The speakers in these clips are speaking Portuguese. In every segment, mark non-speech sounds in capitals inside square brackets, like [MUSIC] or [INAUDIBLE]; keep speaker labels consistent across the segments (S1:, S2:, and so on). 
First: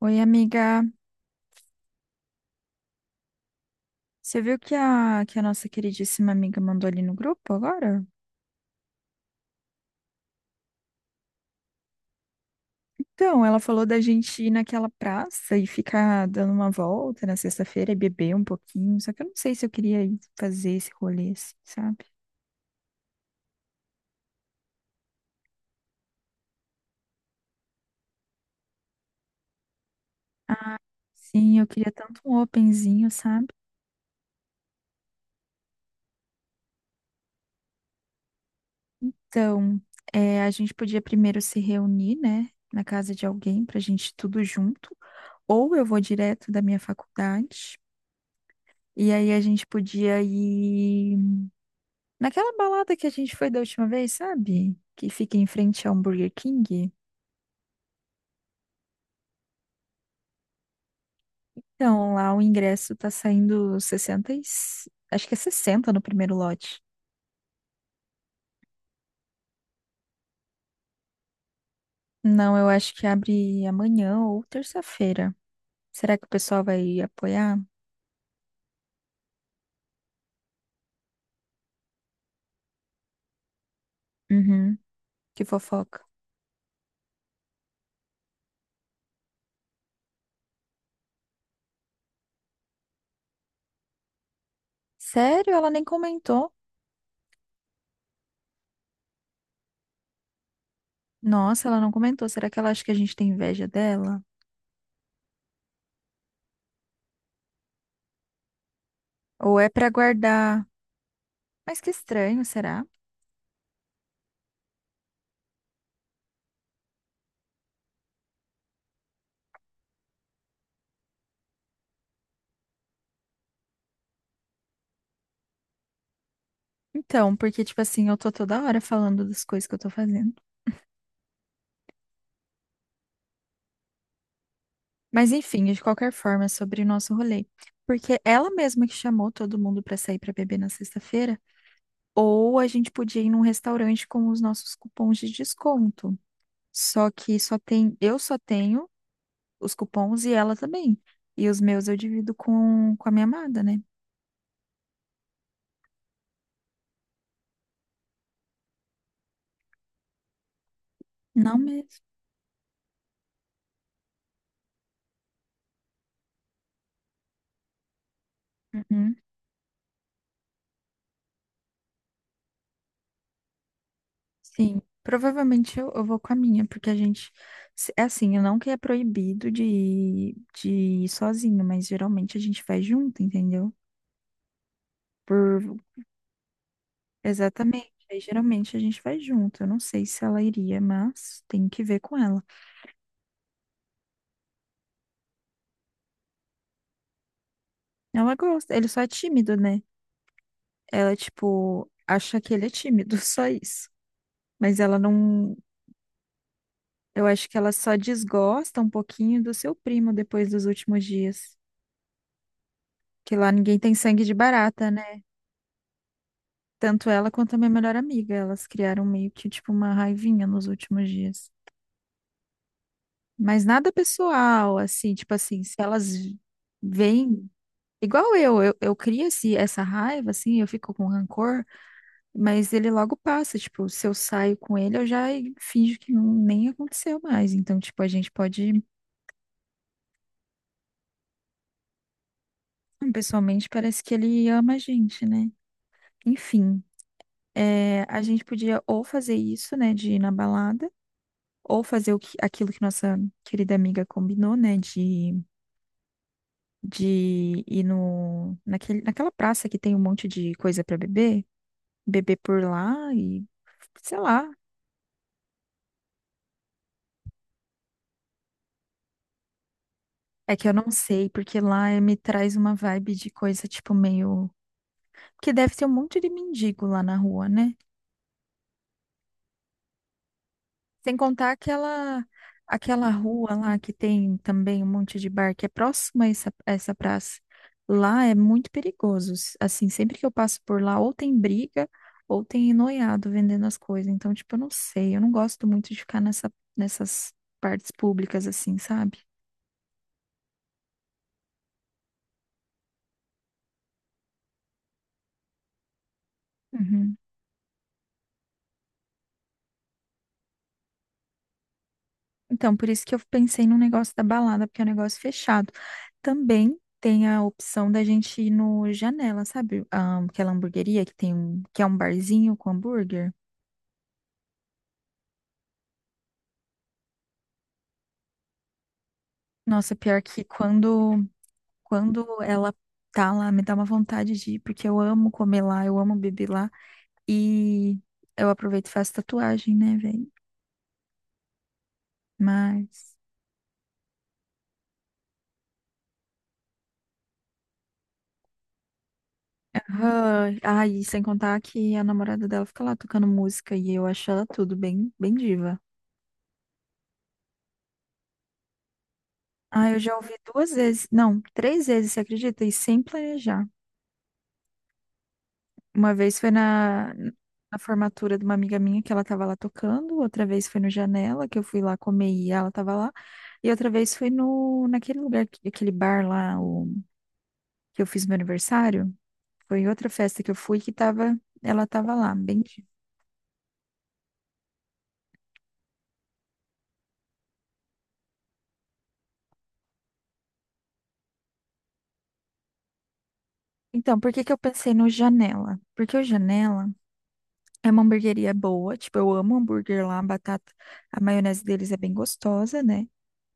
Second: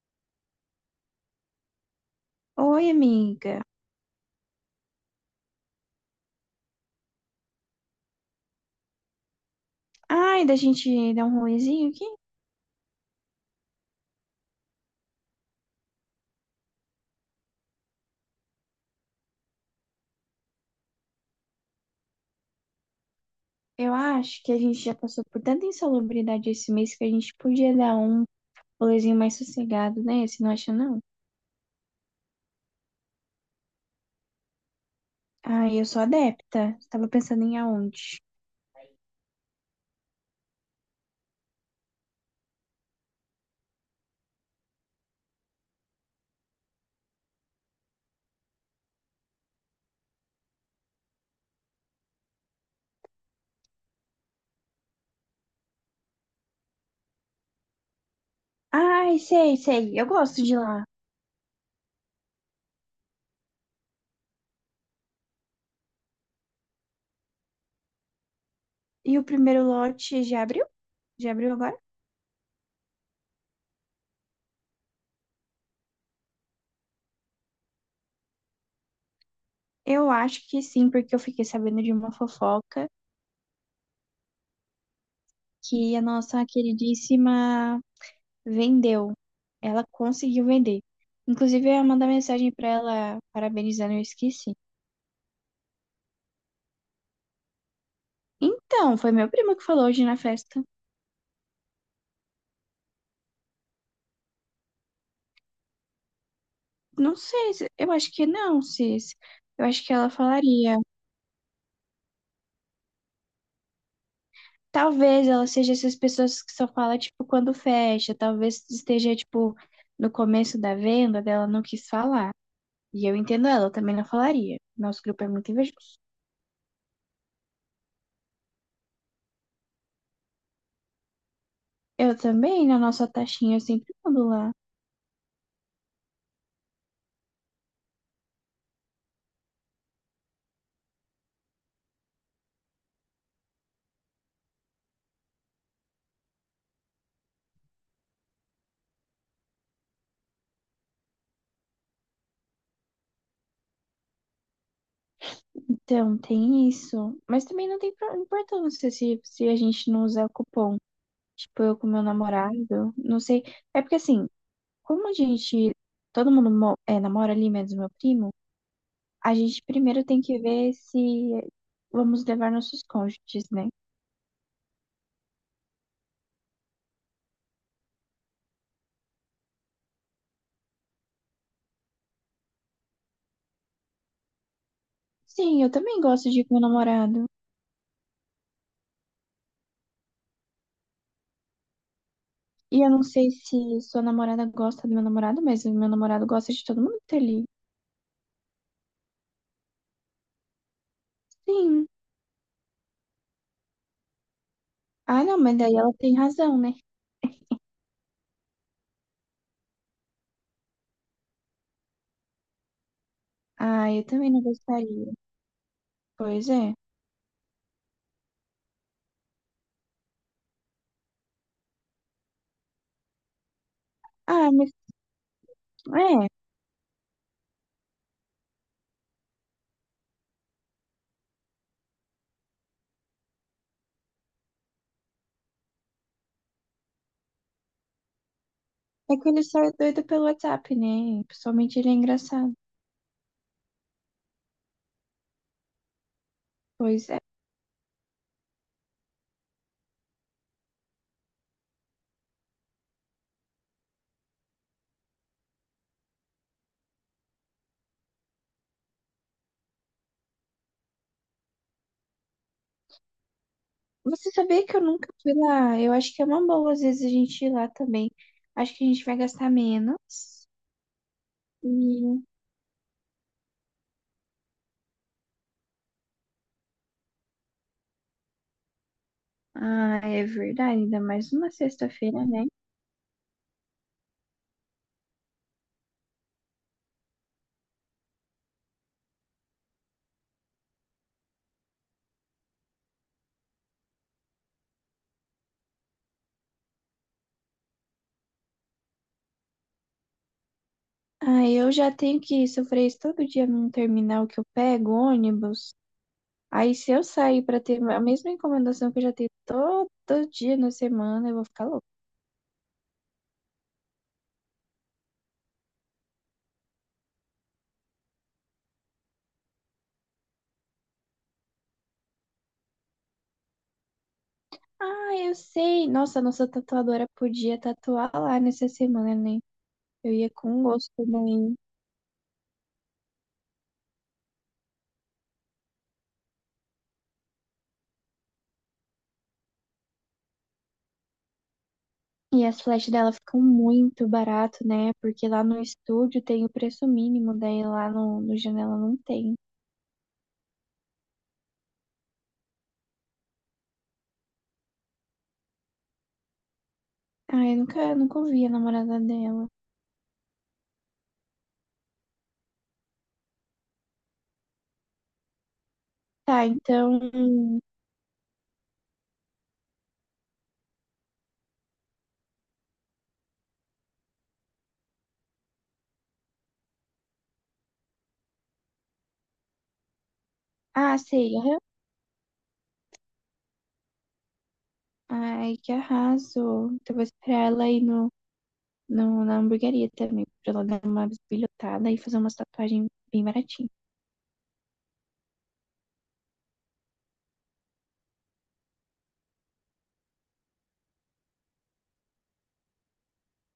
S1: Oi, amiga.
S2: Oi, amiga.
S1: Você viu que que a nossa queridíssima amiga mandou ali no grupo agora?
S2: Ai, da gente dar um rolezinho aqui?
S1: Então, ela falou da gente ir naquela praça e ficar dando uma volta na sexta-feira e beber um pouquinho. Só que eu não sei se eu queria ir fazer esse rolê, assim, sabe?
S2: Eu acho que a gente já passou por tanta insalubridade esse mês que a gente podia dar um rolezinho mais sossegado, né? Você não acha, não?
S1: Sim, eu queria tanto um openzinho, sabe?
S2: Ai, eu sou adepta. Tava pensando em aonde.
S1: Então, é, a gente podia primeiro se reunir, né, na casa de alguém pra gente ir tudo junto. Ou eu vou direto da minha faculdade. E aí a gente podia ir naquela balada que a gente foi da última vez, sabe? Que fica em frente ao Burger King.
S2: Ai, sei, sei. Eu gosto de lá.
S1: Então, lá o ingresso tá saindo 60 acho que é 60 no primeiro lote.
S2: E o primeiro lote já abriu? Já abriu agora?
S1: Não, eu acho que abre amanhã ou terça-feira. Será que o pessoal vai apoiar?
S2: Eu acho que sim, porque eu fiquei sabendo de uma fofoca
S1: Uhum, que
S2: que
S1: fofoca.
S2: a nossa queridíssima vendeu. Ela conseguiu vender. Inclusive, eu ia mandar mensagem pra ela parabenizando, eu esqueci.
S1: Sério? Ela nem comentou.
S2: Então, foi meu primo que falou hoje na festa.
S1: Nossa, ela não comentou. Será que ela acha que a gente tem inveja dela?
S2: Não sei, eu acho que não, Cis.
S1: Ou
S2: Eu
S1: é
S2: acho
S1: pra
S2: que ela
S1: guardar?
S2: falaria.
S1: Mas que estranho, será?
S2: Talvez ela seja essas pessoas que só fala, tipo, quando fecha. Talvez esteja, tipo, no começo da venda dela não quis falar. E eu entendo ela, eu também não falaria. Nosso grupo é muito invejoso.
S1: Então, porque, tipo assim, eu tô toda hora falando das coisas que eu tô fazendo.
S2: Eu também, na nossa taxinha, eu sempre mando lá.
S1: Mas enfim, de qualquer forma, é sobre o nosso rolê. Porque ela mesma que chamou todo mundo para sair para beber na sexta-feira, ou a gente podia ir num restaurante com os nossos cupons de desconto. Só que eu só tenho os cupons e ela também. E os meus eu divido com a minha amada, né?
S2: Então, tem isso. Mas também não tem importância se a gente não usar cupom.
S1: Não
S2: Tipo, eu com
S1: mesmo.
S2: meu namorado, não sei. É porque assim, como a gente, todo mundo namora ali, menos meu primo,
S1: Uhum.
S2: a gente primeiro tem que ver se vamos levar nossos cônjuges, né?
S1: Sim. Provavelmente eu vou com a minha, porque a gente. É assim, eu não que é proibido de ir sozinho, mas geralmente a gente vai junto, entendeu?
S2: Sim, eu
S1: Por
S2: também gosto de ir com meu namorado.
S1: Exatamente. Aí geralmente a gente vai junto. Eu não sei se ela iria, mas tem que ver com ela.
S2: E eu não sei se sua namorada gosta do meu namorado, mas o meu namorado gosta de todo mundo que tá ali.
S1: Ela gosta, ele só é tímido, né? Ela,
S2: Sim.
S1: tipo, acha que ele é tímido, [LAUGHS] só isso. Mas ela
S2: Ah, não,
S1: não.
S2: mas daí ela tem razão, né?
S1: Eu acho que ela só desgosta um pouquinho do seu primo depois dos últimos dias. Que lá ninguém
S2: Ah,
S1: tem
S2: eu
S1: sangue
S2: também
S1: de
S2: não
S1: barata,
S2: gostaria.
S1: né?
S2: Pois é.
S1: Tanto ela quanto a minha melhor amiga. Elas criaram meio que, tipo, uma raivinha nos últimos dias. Mas nada
S2: Ah, mas
S1: pessoal, assim, tipo assim, se elas
S2: É,
S1: vêm. Igual eu, eu crio essa raiva, assim, eu fico com rancor, mas ele logo passa, tipo, se eu saio com ele, eu já finjo que não, nem aconteceu mais. Então, tipo, a gente pode,
S2: é que ele só é doido pelo WhatsApp, né? Pessoalmente ele é engraçado.
S1: pessoalmente, parece que ele ama a gente, né? Enfim,
S2: Pois é.
S1: é, a gente podia ou fazer isso, né, de ir na balada, ou fazer o que, aquilo que nossa querida amiga combinou, né, de ir no, naquele, naquela praça que tem um monte de coisa pra beber, beber por lá e sei
S2: Você
S1: lá.
S2: sabia que eu nunca fui lá? Eu acho que é uma boa, às vezes, a gente ir lá também. Acho que a gente vai gastar menos.
S1: É que eu não sei, porque lá me
S2: E.
S1: traz uma vibe de coisa tipo meio. Porque deve ter um monte de mendigo lá na rua, né?
S2: Ah, é verdade, ainda
S1: Sem
S2: mais uma
S1: contar aquela
S2: sexta-feira, né?
S1: Aquela rua lá que tem também um monte de bar que é próxima a essa praça. Lá é muito perigoso. Assim, sempre que eu passo por lá, ou tem briga, ou tem noiado vendendo as coisas. Então, tipo, eu não sei. Eu não gosto muito de ficar nessas partes públicas, assim, sabe?
S2: Ah, eu já tenho que sofrer isso todo dia num terminal que eu pego ônibus. Aí, se eu sair pra ter a mesma encomendação que eu já tenho todo dia na semana, eu vou ficar louca.
S1: Então, por isso que eu pensei no negócio da balada, porque é um negócio fechado. Também tem a opção da gente ir no Janela, sabe? Ah, aquela hamburgueria que é um barzinho com hambúrguer.
S2: Ah, eu sei. Nossa, a nossa tatuadora podia tatuar lá nessa semana, né?
S1: Nossa,
S2: Eu
S1: pior
S2: ia
S1: que
S2: com gosto
S1: quando,
S2: também.
S1: quando ela tá lá, me dá uma vontade de ir, porque eu amo comer lá, eu amo beber lá. E eu aproveito e faço tatuagem, né, velho?
S2: E as flechas dela
S1: Mas.
S2: ficam muito barato, né? Porque lá no estúdio tem o preço mínimo, daí lá no Janela não tem.
S1: Aham. Ai, sem contar que a namorada dela fica lá tocando música e eu acho ela tudo bem, bem diva.
S2: Ah, eu nunca, nunca ouvi a namorada dela.
S1: Ah, eu já ouvi duas vezes, não, três vezes, você acredita? E sem planejar. Uma vez
S2: Tá,
S1: foi
S2: então.
S1: na formatura de uma amiga minha que ela tava lá tocando, outra vez foi no Janela, que eu fui lá comer e ela tava lá, e outra vez foi no, naquele lugar, aquele bar lá, que eu fiz meu aniversário. Foi em outra festa que eu fui que
S2: Ah, sei.
S1: tava,
S2: Aham.
S1: ela tava lá, bem.
S2: Ai, que arraso. Então vou esperar ela ir no, no, na hamburgueria também, pra ela dar uma bisbilhotada e fazer uma tatuagem bem baratinha.
S1: Então, por que que eu pensei no Janela? Porque o Janela é uma hamburgueria boa, tipo, eu amo hambúrguer lá, a batata, a maionese deles é bem gostosa, né?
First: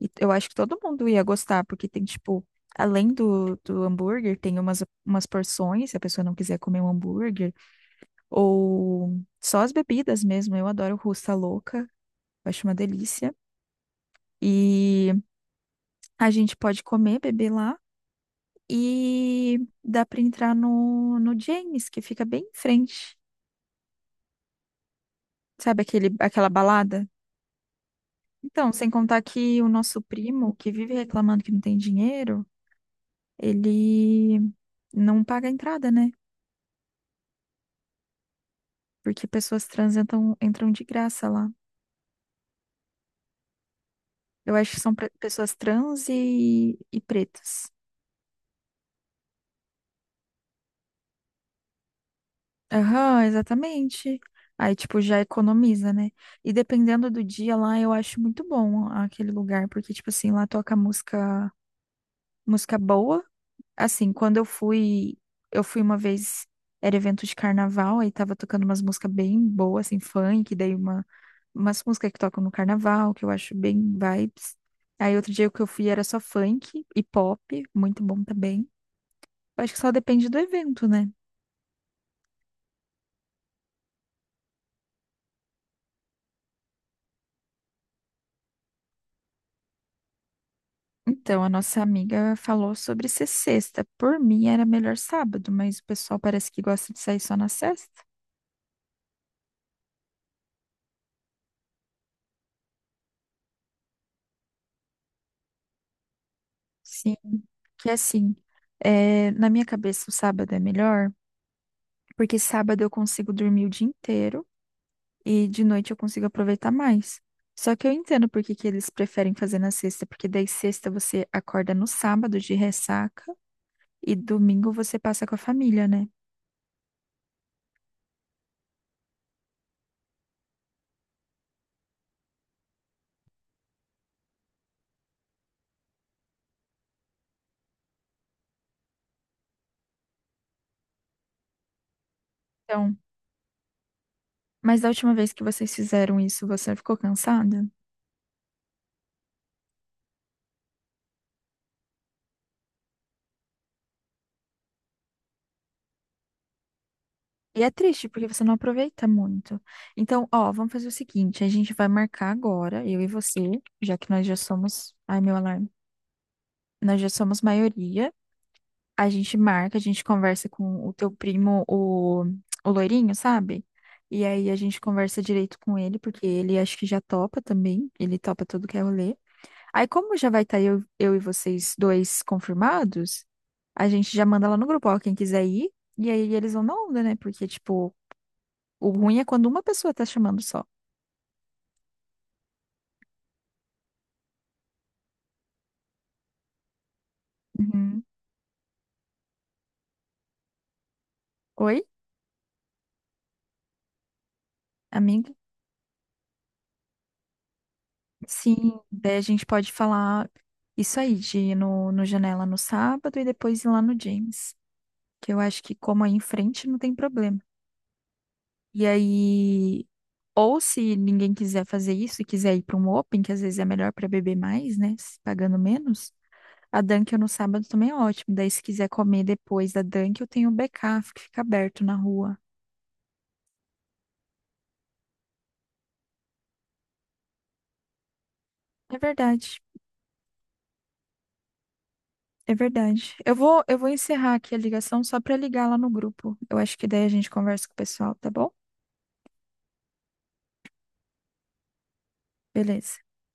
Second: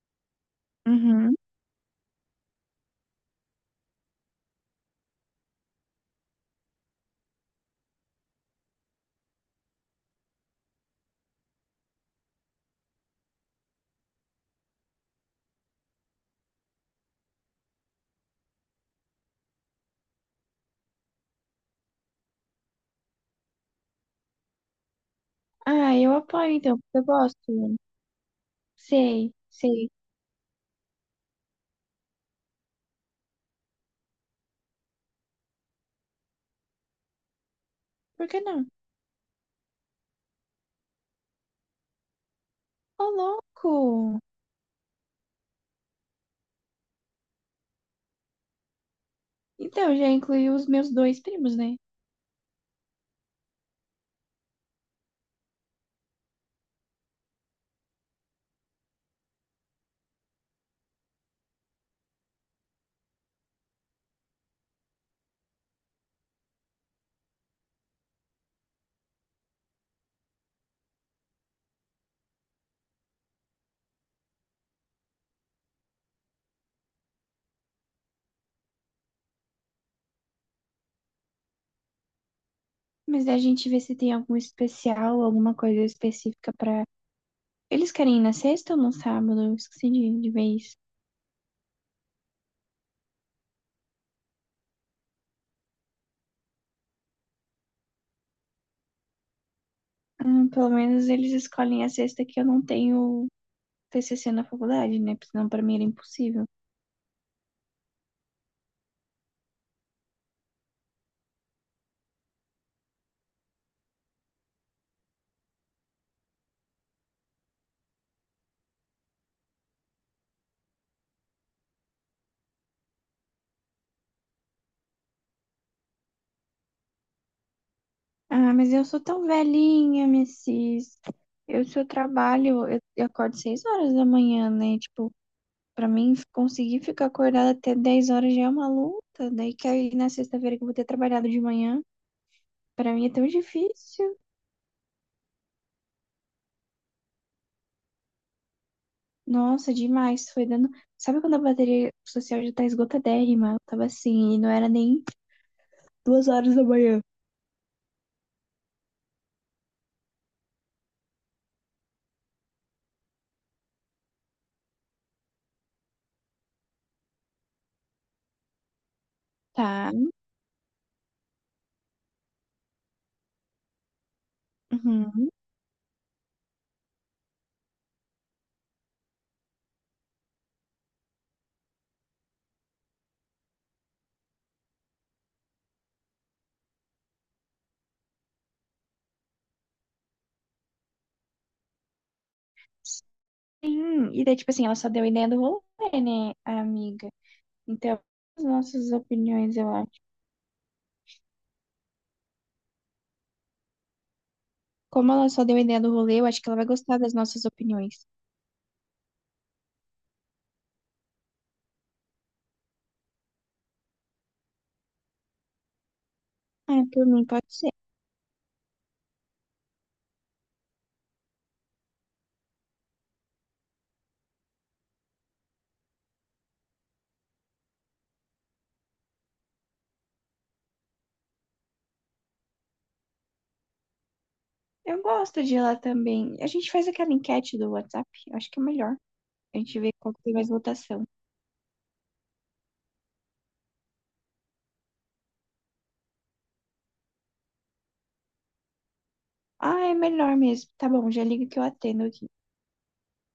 S1: E eu acho que todo mundo ia
S2: Uhum.
S1: gostar, porque tem, tipo, além do hambúrguer, tem umas porções, se a pessoa não quiser comer um hambúrguer, ou só as bebidas mesmo, eu adoro Russa Louca, eu acho uma delícia. E a gente pode comer, beber lá, e dá pra entrar no James, que fica bem em frente, sabe
S2: Ah,
S1: aquele,
S2: eu
S1: aquela
S2: apoio então, porque eu
S1: balada?
S2: gosto.
S1: Então, sem contar
S2: Sei,
S1: que o
S2: sei.
S1: nosso primo, que vive reclamando que não tem dinheiro, ele não paga a entrada, né?
S2: Por que não?
S1: Porque pessoas trans entram, entram de graça lá.
S2: Ô, louco!
S1: Eu acho que são pessoas trans e pretas.
S2: Então, eu já incluí os meus dois primos, né?
S1: Aham, exatamente. Aí, tipo, já economiza, né? E dependendo do dia lá, eu acho muito bom aquele lugar, porque, tipo assim, lá toca música, música boa. Assim, eu fui uma vez, era evento de carnaval, aí tava tocando umas músicas bem boas, assim, funk, umas músicas que tocam no carnaval, que eu acho bem vibes. Aí outro dia que eu fui era só funk e pop, muito bom também. Eu acho que só depende do evento, né?
S2: Mas a gente vê se tem algum especial, alguma coisa específica pra. Eles querem ir na sexta ou no sábado? Eu esqueci de vez.
S1: Então, a nossa amiga falou sobre ser sexta. Por mim era melhor sábado, mas o pessoal parece que gosta de sair só na sexta.
S2: Pelo menos eles escolhem a sexta que eu não tenho TCC na faculdade, né? Porque senão pra mim era impossível.
S1: Sim, que assim, é, na minha cabeça o sábado é melhor porque sábado eu consigo dormir o dia inteiro e de noite eu consigo aproveitar mais. Só que eu entendo por que que eles preferem fazer na sexta, porque daí sexta você acorda no sábado de ressaca e domingo você passa com a família, né?
S2: Ah, mas eu sou tão velhinha, Mrs. Eu, se eu trabalho, eu acordo 6 horas da manhã, né? Tipo, pra mim, conseguir ficar acordada até 10 horas já é uma luta. Daí que aí na sexta-feira que eu vou ter trabalhado de manhã, pra
S1: Então,
S2: mim é tão difícil.
S1: mas da última vez que vocês fizeram isso, você ficou cansada?
S2: Nossa, demais. Foi dando. Sabe quando a bateria social já tá esgotadérrima? Eu tava assim, e não era nem 2 horas da manhã.
S1: E é triste, porque você não aproveita muito. Então, ó, vamos fazer o seguinte, a gente vai marcar agora, eu e você, já que nós já somos, ai meu alarme, nós já somos maioria. A gente marca, a
S2: Tá.
S1: gente conversa com o teu primo, o loirinho, sabe? E aí a gente conversa
S2: Uhum.
S1: direito com ele, porque ele acho que já topa também. Ele topa tudo que é rolê. Aí, como já vai estar eu e vocês dois confirmados, a gente já manda lá no grupo, ó, quem quiser ir. E aí eles vão na onda, né? Porque, tipo, o ruim é quando uma pessoa tá chamando só.
S2: Sim. E daí, tipo assim, ela só deu a ideia do rolê, né, a amiga? Então,
S1: Uhum.
S2: as nossas opiniões, eu acho.
S1: Oi,
S2: Como ela
S1: amiga?
S2: só deu a ideia do rolê, eu acho que ela vai gostar das nossas opiniões.
S1: Sim, daí a gente pode falar isso aí, de ir no Janela no sábado e depois ir lá no James, que eu acho que como aí em frente não
S2: Ah,
S1: tem
S2: por mim,
S1: problema.
S2: pode ser.
S1: E aí, ou se ninguém quiser fazer isso e quiser ir para um open, que às vezes é melhor para beber mais, né, se pagando menos, a Dunkin' no sábado também é ótimo. Daí se quiser comer depois da Dunkin', eu tenho o BK que fica aberto na rua.
S2: Eu gosto de ir lá também. A gente faz aquela enquete do WhatsApp, eu acho que é melhor.
S1: É
S2: A
S1: verdade.
S2: gente vê qual que tem mais votação.
S1: É verdade. Eu vou encerrar aqui a ligação só para ligar lá no grupo. Eu acho que daí a gente conversa com o pessoal, tá bom?
S2: Ah, é melhor mesmo. Tá bom, já liga que eu atendo aqui.
S1: Beleza.